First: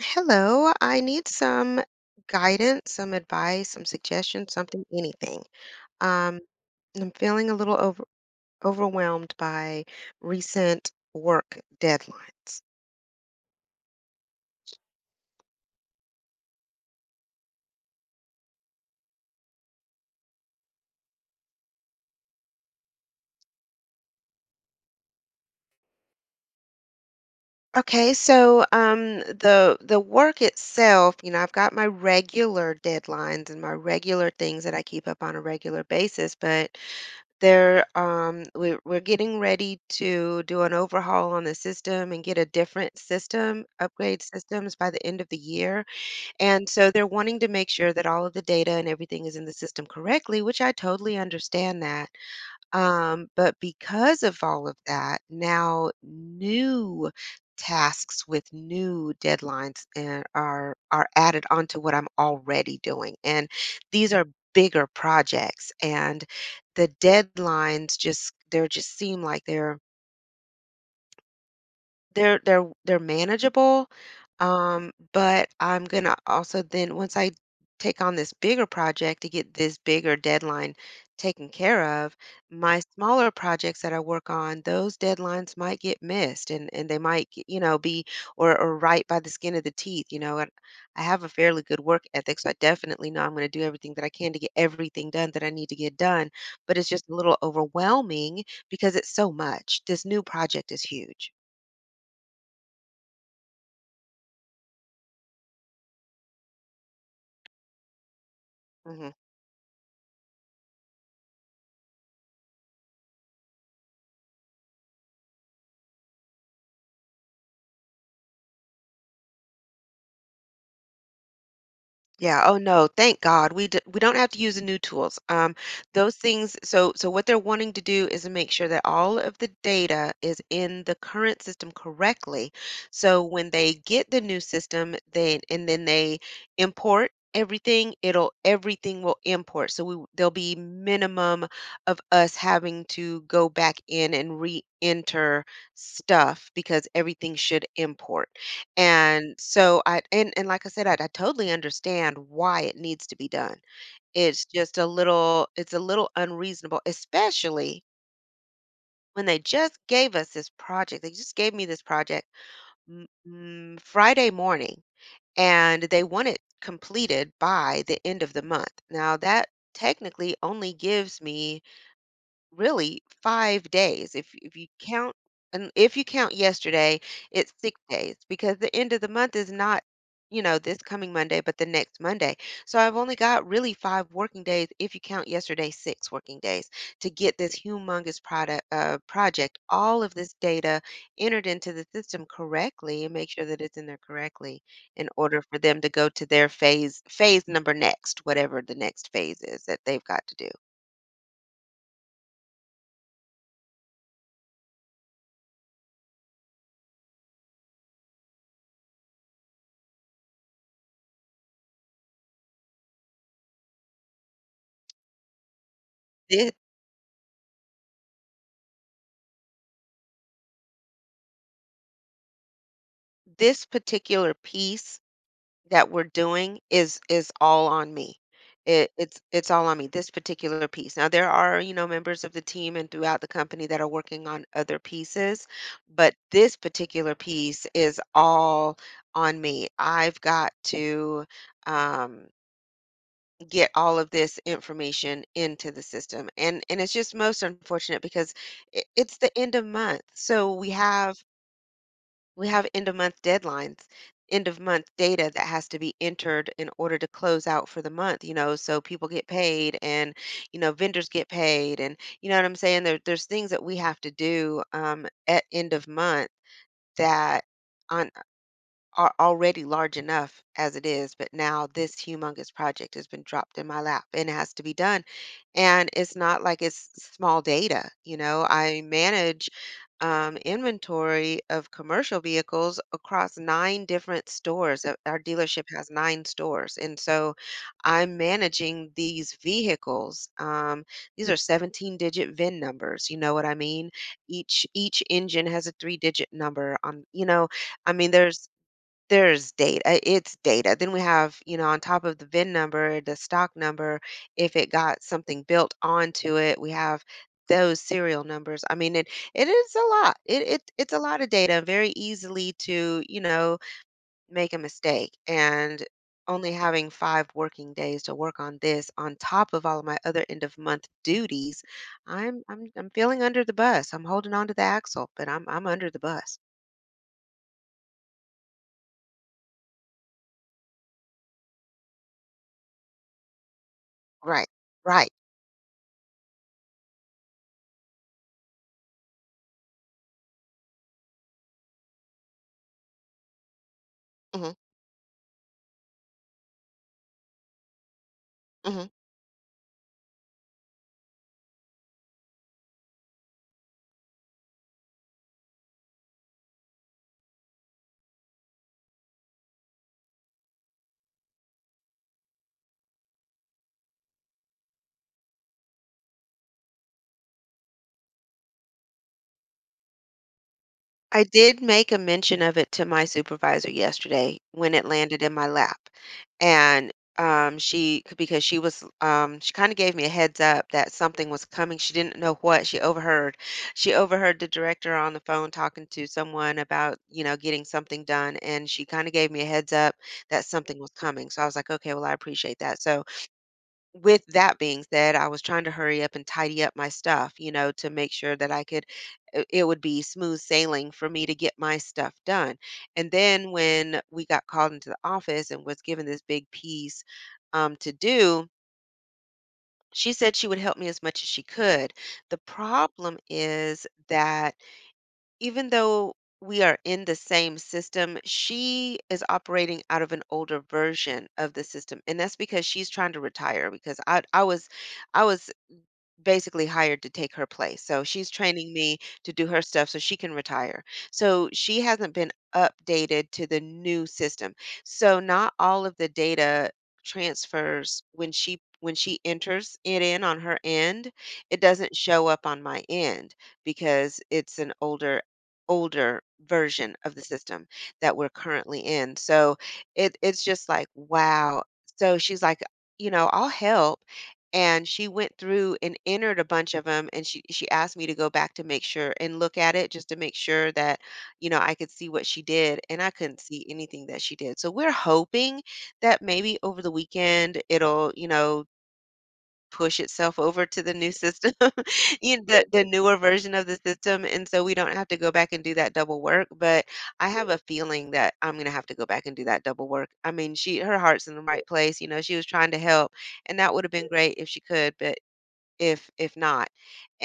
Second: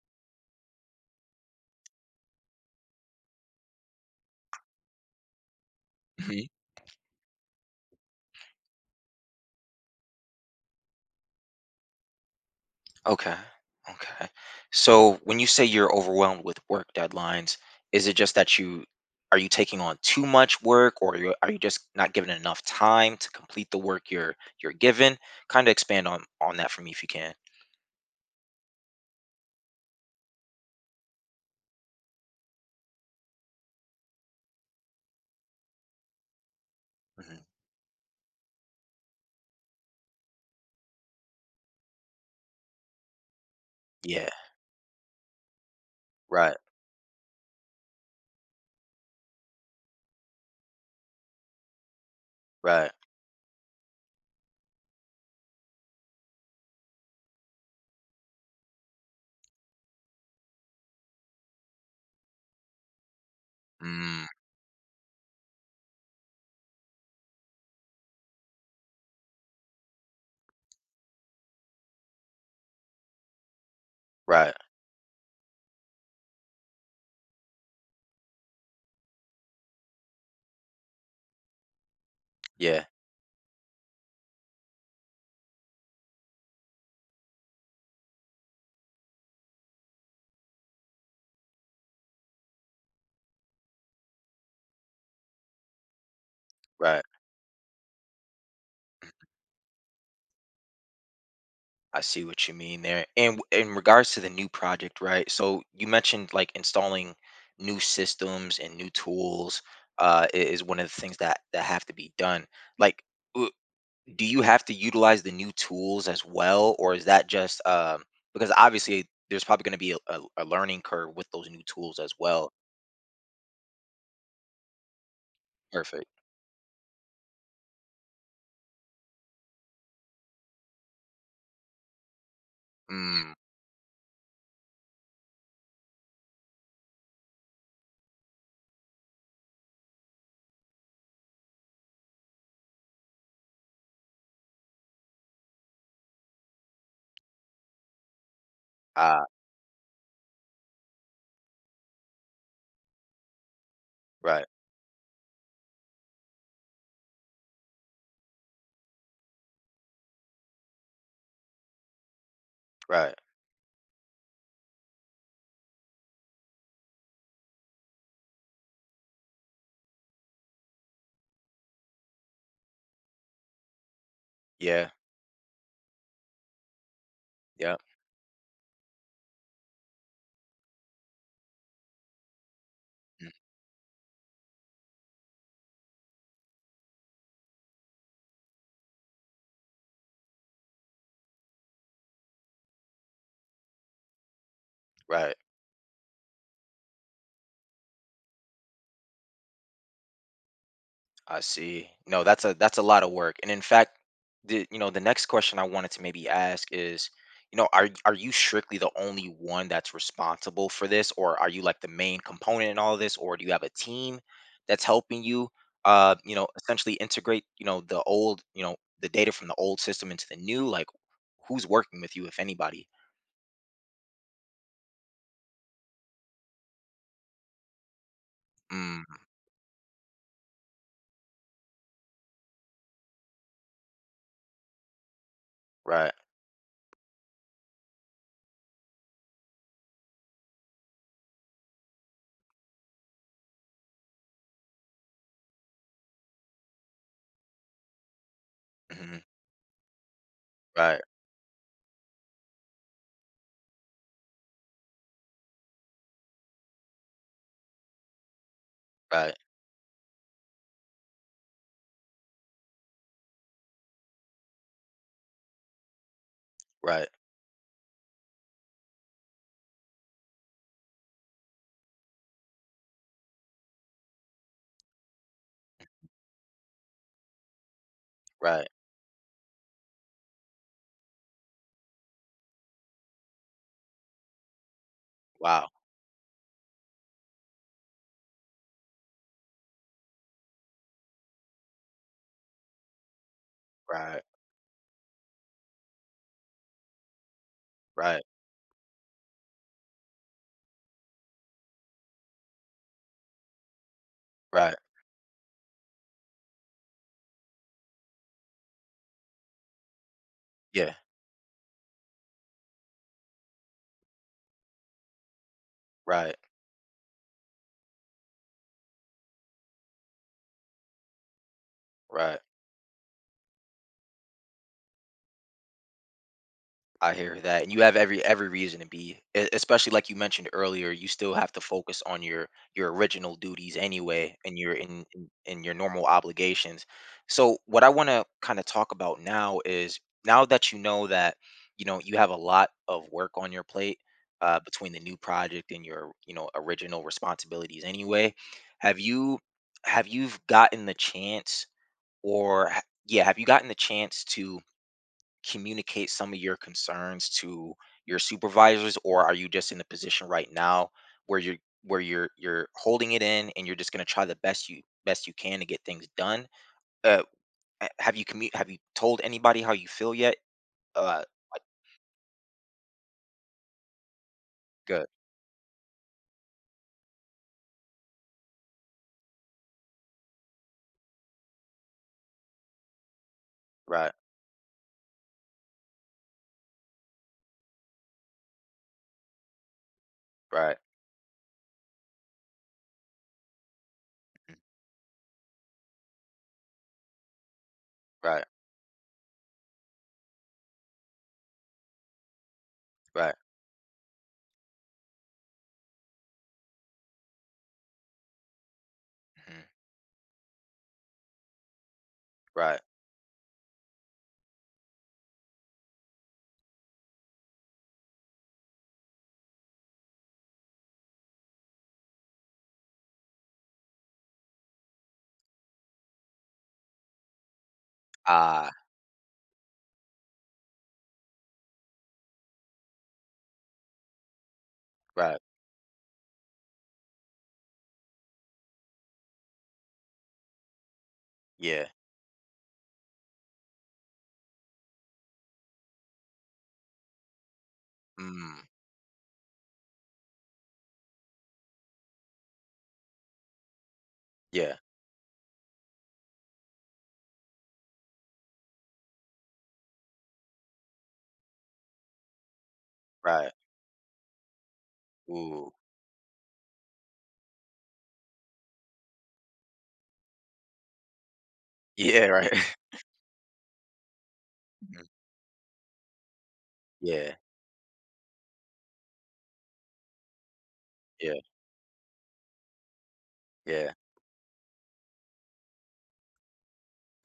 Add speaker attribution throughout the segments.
Speaker 1: Hello, I need some guidance, some advice, some suggestions, something, anything. Um,
Speaker 2: Mhm.
Speaker 1: I'm feeling a little overwhelmed by recent work deadlines.
Speaker 2: Okay. Okay. So when you say you're overwhelmed with work deadlines, is it just that you are you taking on too much work, or you are you just not given enough time to complete the work you're given? Kind of expand on that for me if you can.
Speaker 1: Okay, so the work itself, you know, I've got my regular deadlines and my regular things that I keep up on a regular basis, but
Speaker 2: Hmm.
Speaker 1: they're we're getting ready to do an overhaul on the system and get a different system, upgrade
Speaker 2: Yeah.
Speaker 1: systems by the end of the year.
Speaker 2: Right.
Speaker 1: And so they're wanting to make sure that all of the data and everything is in the system correctly, which I totally understand that.
Speaker 2: Right.
Speaker 1: But because of all of that, now new tasks with new deadlines and are added onto what I'm already doing. And these
Speaker 2: Mm,
Speaker 1: are bigger projects and the deadlines just they're just seem like they're manageable,
Speaker 2: right.
Speaker 1: but I'm gonna also then once I take on this bigger project to get this bigger deadline taken care of, my
Speaker 2: Yeah.
Speaker 1: smaller projects that I work on, those deadlines might get missed, and you know, be or right by the skin of the teeth, you know. And I have a fairly good work ethic, so I definitely know I'm going to do everything that I can to get everything done that I need to get done, but it's
Speaker 2: Right.
Speaker 1: just a little overwhelming because it's so much. This new project is huge.
Speaker 2: I see what you mean there. And in regards to the new project, right? So you mentioned like installing new systems and new
Speaker 1: Mhm.
Speaker 2: tools is one of the things that have to be done. Like, w- do you have to utilize the new tools as well, or is that just because obviously there's probably going to be a, learning curve with those new tools as
Speaker 1: Yeah,
Speaker 2: well.
Speaker 1: oh no, thank God. We don't have to use the new tools. Those
Speaker 2: Perfect.
Speaker 1: things, so what they're wanting to do is to make sure that all of the data is in the current system correctly. So
Speaker 2: Mm,
Speaker 1: when they get the new system, they and then they import everything, it'll everything will import. So there'll be minimum of us having to go back in and re-enter stuff because everything should import.
Speaker 2: ah,
Speaker 1: And so I and like I said, I totally understand why it needs to be done. It's
Speaker 2: right,
Speaker 1: just a little it's a little unreasonable, especially when they just gave us this project. They just gave me this project
Speaker 2: right.
Speaker 1: Friday morning, and they want it completed by the end of the month. Now, that technically only gives me really 5 days. If you
Speaker 2: Yeah,
Speaker 1: count, and if you count yesterday, it's
Speaker 2: yeah,
Speaker 1: 6 days because the end of the month is not, you know, this coming Monday, but the next Monday. So I've only
Speaker 2: mm,
Speaker 1: got really 5 working days, if you count yesterday, 6 working days to get this humongous product project, all of this data entered into the system correctly and make sure that it's in there correctly in
Speaker 2: right.
Speaker 1: order for them to go to their phase number next, whatever the next phase is that they've got to do.
Speaker 2: I see. No, that's a lot of work. And in fact, the you know, the next question I wanted to maybe ask is, you know, are you strictly the only one that's responsible for this, or are you like the main component in all of this, or do you have a team that's helping you you know,
Speaker 1: This
Speaker 2: essentially integrate, you know, the old, you know, the data from the old system into the new? Like, who's working with you, if anybody?
Speaker 1: This particular piece that we're doing is all on me. It,
Speaker 2: Mm,
Speaker 1: it's it's all on me. This particular piece. Now there are, you know, members of the team and throughout the company that are working on other pieces,
Speaker 2: right.
Speaker 1: but this particular piece is all on me. I've got to, um, get all of this information into the system. And it's just most unfortunate because it's
Speaker 2: Hmm.
Speaker 1: the end of month, so
Speaker 2: Right,
Speaker 1: we have end of month deadlines, end of month data that has to be entered in order to close out for the month, you know, so people get
Speaker 2: right,
Speaker 1: paid, and, you know, vendors get paid. And, you know what I'm saying? There's things that we have to do at end of month
Speaker 2: right,
Speaker 1: that on are already large enough as it is, but now this humongous project has been dropped in my lap and it has to be done. And it's not like it's small data. You know,
Speaker 2: right.
Speaker 1: I manage, inventory of commercial vehicles across 9 different stores. Our dealership
Speaker 2: Wow.
Speaker 1: has 9 stores. And so I'm managing these vehicles. These are 17 digit VIN numbers. You know what I mean?
Speaker 2: Right,
Speaker 1: Each engine has a three digit number on, you know, I mean,
Speaker 2: right,
Speaker 1: there's data. It's data. Then we have, you know, on top of the VIN number, the stock number, if it
Speaker 2: right.
Speaker 1: got something built onto it, we have those serial numbers. I mean, it is a lot. It's
Speaker 2: Yeah,
Speaker 1: a lot of data, very easily to, you know, make a mistake. And
Speaker 2: right,
Speaker 1: only having 5 working days to work on this on top of all of my other end of month duties,
Speaker 2: right.
Speaker 1: I'm feeling under the bus. I'm holding on to the axle, but I'm under the bus.
Speaker 2: I hear that, and you have every reason to be, especially like you mentioned earlier. You still have to focus on your original duties anyway,
Speaker 1: Right.
Speaker 2: and your
Speaker 1: Right.
Speaker 2: in your normal obligations. So, what I want to kind of talk about now is now that you know you have a lot of work on your plate,
Speaker 1: Hmm.
Speaker 2: between the new project and your, you know, original responsibilities anyway.
Speaker 1: Hmm.
Speaker 2: Have you have you gotten the chance, have you gotten the chance to communicate some of your concerns to your supervisors, or are you just in the position right now where you're holding it in, and you're just going to try the best you can to get things done, uh have you told anybody how you feel yet, uh
Speaker 1: I
Speaker 2: like,
Speaker 1: did make a mention of it to my supervisor yesterday when it
Speaker 2: good.
Speaker 1: landed in my lap. And she, because she was, she kind of gave me a heads up that something was coming. She didn't know what. She overheard. She
Speaker 2: Right.
Speaker 1: overheard the director on the phone talking to someone about, you know, getting something done. And she kind of gave me a heads up that
Speaker 2: Right.
Speaker 1: something was coming. So I was like, okay, well, I appreciate that. So with
Speaker 2: Mm,
Speaker 1: that being said, I was trying to hurry up and tidy up my stuff, you know, to make sure
Speaker 2: right.
Speaker 1: that I could, it would be smooth sailing for me to get my stuff done. And
Speaker 2: Right.
Speaker 1: then when we got called into the office and was given this big piece, to do,
Speaker 2: Mhm,
Speaker 1: she said she would help me as much as she could. The
Speaker 2: right.
Speaker 1: problem is that even though we are in the same system, she is operating out of an older version of the system. And that's because she's trying to retire, because I was basically hired to take her place. So she's
Speaker 2: Ah,
Speaker 1: training me to do her stuff so she can retire. So she hasn't been updated to the new system. So
Speaker 2: right.
Speaker 1: not all of the data transfers when she enters it in on her end, it
Speaker 2: Yeah.
Speaker 1: doesn't show up on my end because it's an older version of the system that we're
Speaker 2: Mm,
Speaker 1: currently in. So it it's just like, wow. So she's like, you know, I'll help,
Speaker 2: yeah.
Speaker 1: and she went through and entered a bunch of them, and she asked me to go back to make sure and look at it, just to make sure that, you know, I could see what she did, and I couldn't
Speaker 2: Right.
Speaker 1: see anything that she did. So we're hoping
Speaker 2: Ooh.
Speaker 1: that maybe over the weekend it'll, you know, push itself over to the new system,
Speaker 2: Yeah,
Speaker 1: you know,
Speaker 2: right.
Speaker 1: the newer version of the system, and so we don't
Speaker 2: Mhm,
Speaker 1: have to go back and do that double work. But I
Speaker 2: yeah.
Speaker 1: have a feeling that I'm going to have to go back and do that double work. I mean, she, her heart's in
Speaker 2: Yeah.
Speaker 1: the right place. You know, she was trying to help, and that would have
Speaker 2: Yeah.
Speaker 1: been great if she could, but if not,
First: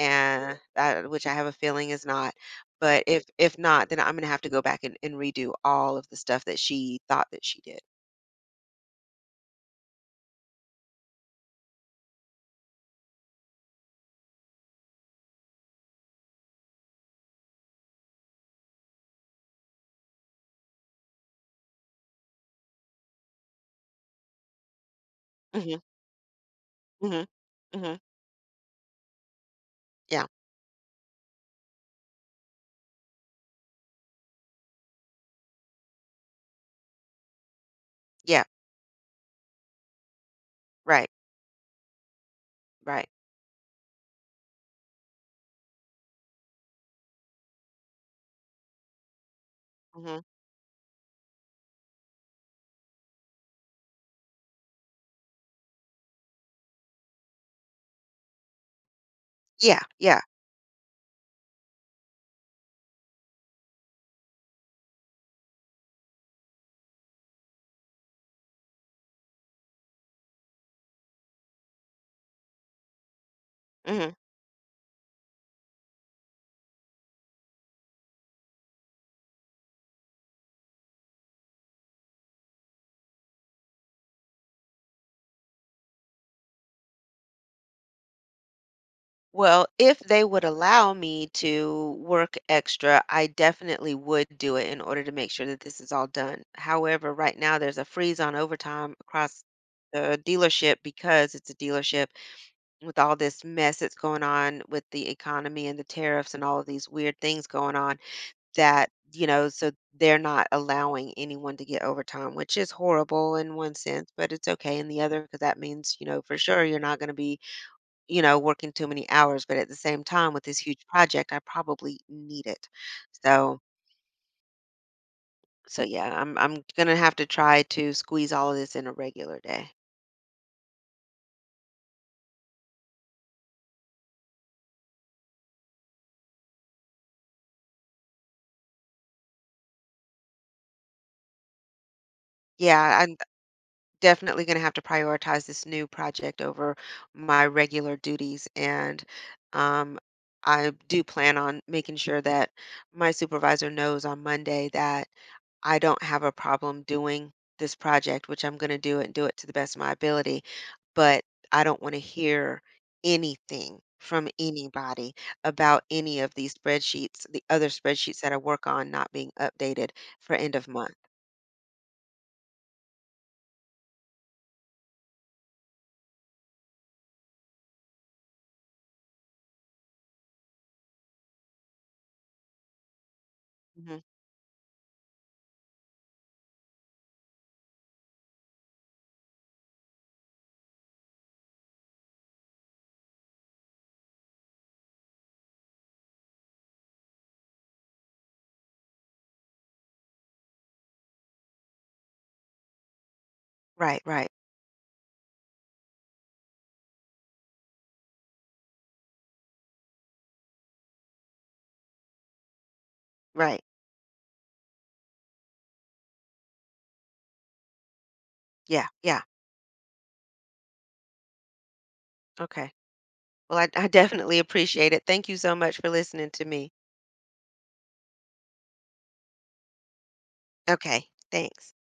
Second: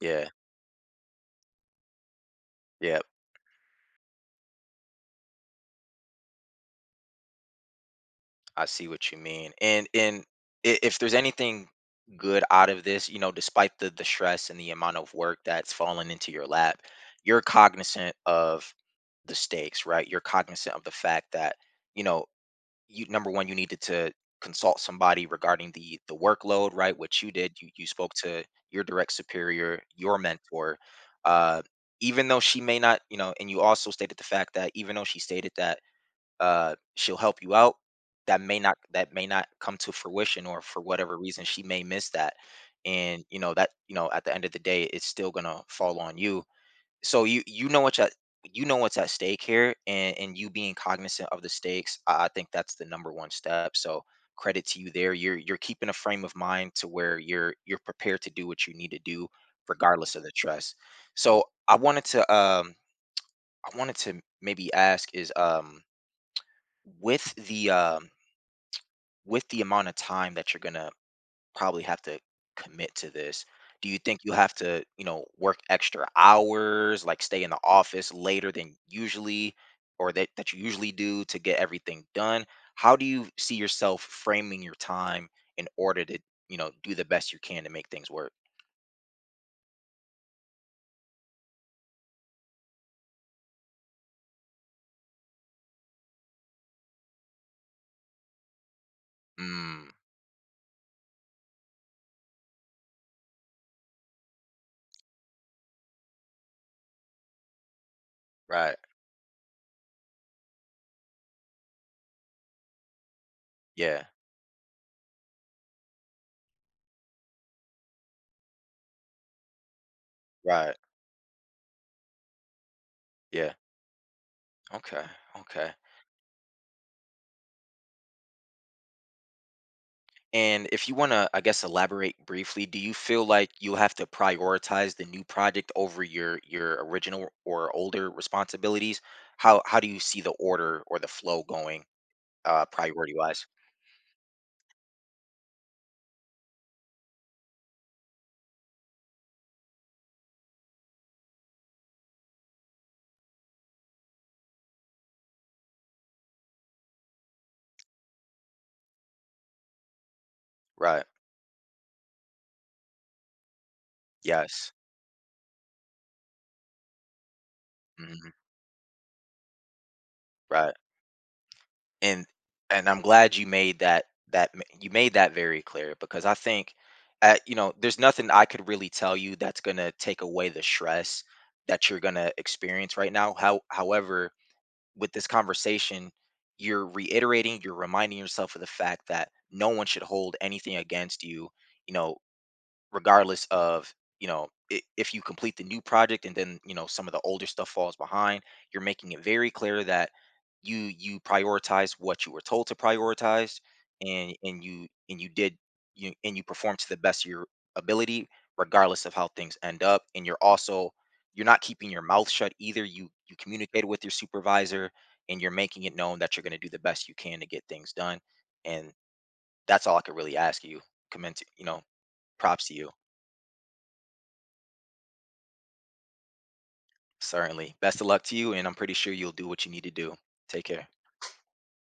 Speaker 2: Yeah.
Speaker 1: that, which I have a feeling is not.
Speaker 2: Yeah.
Speaker 1: But if not, then I'm gonna have to go back and redo all of the stuff that she thought that she did.
Speaker 2: I see what you mean. And if there's anything good out of this, you know, despite the stress and the amount of work that's fallen into your lap, you're cognizant of the stakes, right? You're cognizant of the fact that, you know, you, number one, you needed to consult somebody regarding
Speaker 1: Hmm.
Speaker 2: the workload, right? Which
Speaker 1: Hmm.
Speaker 2: you did. You
Speaker 1: Hmm.
Speaker 2: spoke to your direct superior, your
Speaker 1: Yeah.
Speaker 2: mentor. Uh, even though she may not, you know, and you also stated the fact that even though she stated that, she'll help you out.
Speaker 1: Yeah.
Speaker 2: That may not come to fruition, or for
Speaker 1: Right.
Speaker 2: whatever reason, she may miss that.
Speaker 1: Right.
Speaker 2: And you know that, you know, at the end of the day, it's still gonna fall on you. So you know what's at you know what's at stake here, and
Speaker 1: Hmm.
Speaker 2: you being cognizant of the stakes, I think that's the number one step. So credit to you there. You're keeping a frame of mind to where you're prepared to do what you need to do
Speaker 1: Yeah,
Speaker 2: regardless
Speaker 1: yeah.
Speaker 2: of the trust. So I wanted to maybe ask is, with the um, with the amount of time that you're gonna probably have to commit to this, do you
Speaker 1: Mhm.
Speaker 2: think you have to, you know, work extra hours, like stay in the office later than usually, or that you usually do to get everything done? How do you see yourself framing your time in order to, you know, do the best you can to make things work?
Speaker 1: Well, if they would allow me to work extra, I definitely would do it in order to make sure that this is all done. However, right now there's a freeze on overtime across
Speaker 2: Mm,
Speaker 1: the dealership, because it's a dealership with all this mess that's going on with the economy and the tariffs and all of these weird things going on
Speaker 2: right.
Speaker 1: that, you know, so they're not allowing anyone to get overtime, which is horrible in one
Speaker 2: Yeah.
Speaker 1: sense, but it's okay in the other because that means, you know, for sure you're not going to be, you know, working too many hours, but at the same time with this
Speaker 2: Right.
Speaker 1: huge project, I probably need it.
Speaker 2: Yeah.
Speaker 1: So,
Speaker 2: Okay. Okay.
Speaker 1: so yeah, I'm gonna have to try to squeeze all of this in a regular day.
Speaker 2: And if you want to, I guess, elaborate briefly, do you feel like you'll have to prioritize the new project over your original or older responsibilities? How do you see the order or the flow going,
Speaker 1: Yeah,
Speaker 2: priority wise?
Speaker 1: definitely going to have to prioritize this new project over my regular duties. And, um, I do plan on making sure that my supervisor knows on Monday that I don't have a problem doing this project, which I'm going to do it and do it to the best of my ability.
Speaker 2: Right.
Speaker 1: But I don't want to hear anything from
Speaker 2: Yes.
Speaker 1: anybody about any of these spreadsheets, the other spreadsheets that I
Speaker 2: Hmm.
Speaker 1: work on, not being updated for end of
Speaker 2: Right.
Speaker 1: month.
Speaker 2: And I'm glad you made you made that very clear, because I think, uh, you know, there's nothing I could really tell you that's gonna take away the stress that you're gonna experience right now.
Speaker 1: Mhm.
Speaker 2: However, with this conversation, you're reiterating, you're reminding yourself of the fact that no one should hold anything against you. You know, regardless of, you know, if you complete the new project and then, you know, some of the older stuff falls behind, you're making it very clear that you prioritize what you were told to prioritize,
Speaker 1: Right, right.
Speaker 2: and you did, you perform to the best of your ability regardless of how things end up. And you're also, you're not keeping your mouth shut either. You
Speaker 1: Right.
Speaker 2: communicated with your supervisor, and you're making it known that you're going to do the best you can to get things done.
Speaker 1: Yeah,
Speaker 2: And
Speaker 1: yeah.
Speaker 2: that's all I could really ask you. Commend you know, props
Speaker 1: Okay.
Speaker 2: to you.
Speaker 1: Well, I definitely appreciate it. Thank you so much for listening to me.
Speaker 2: Certainly. Best of luck to you, and I'm pretty sure you'll do what you need to do. Take care.
Speaker 1: Okay. Thanks.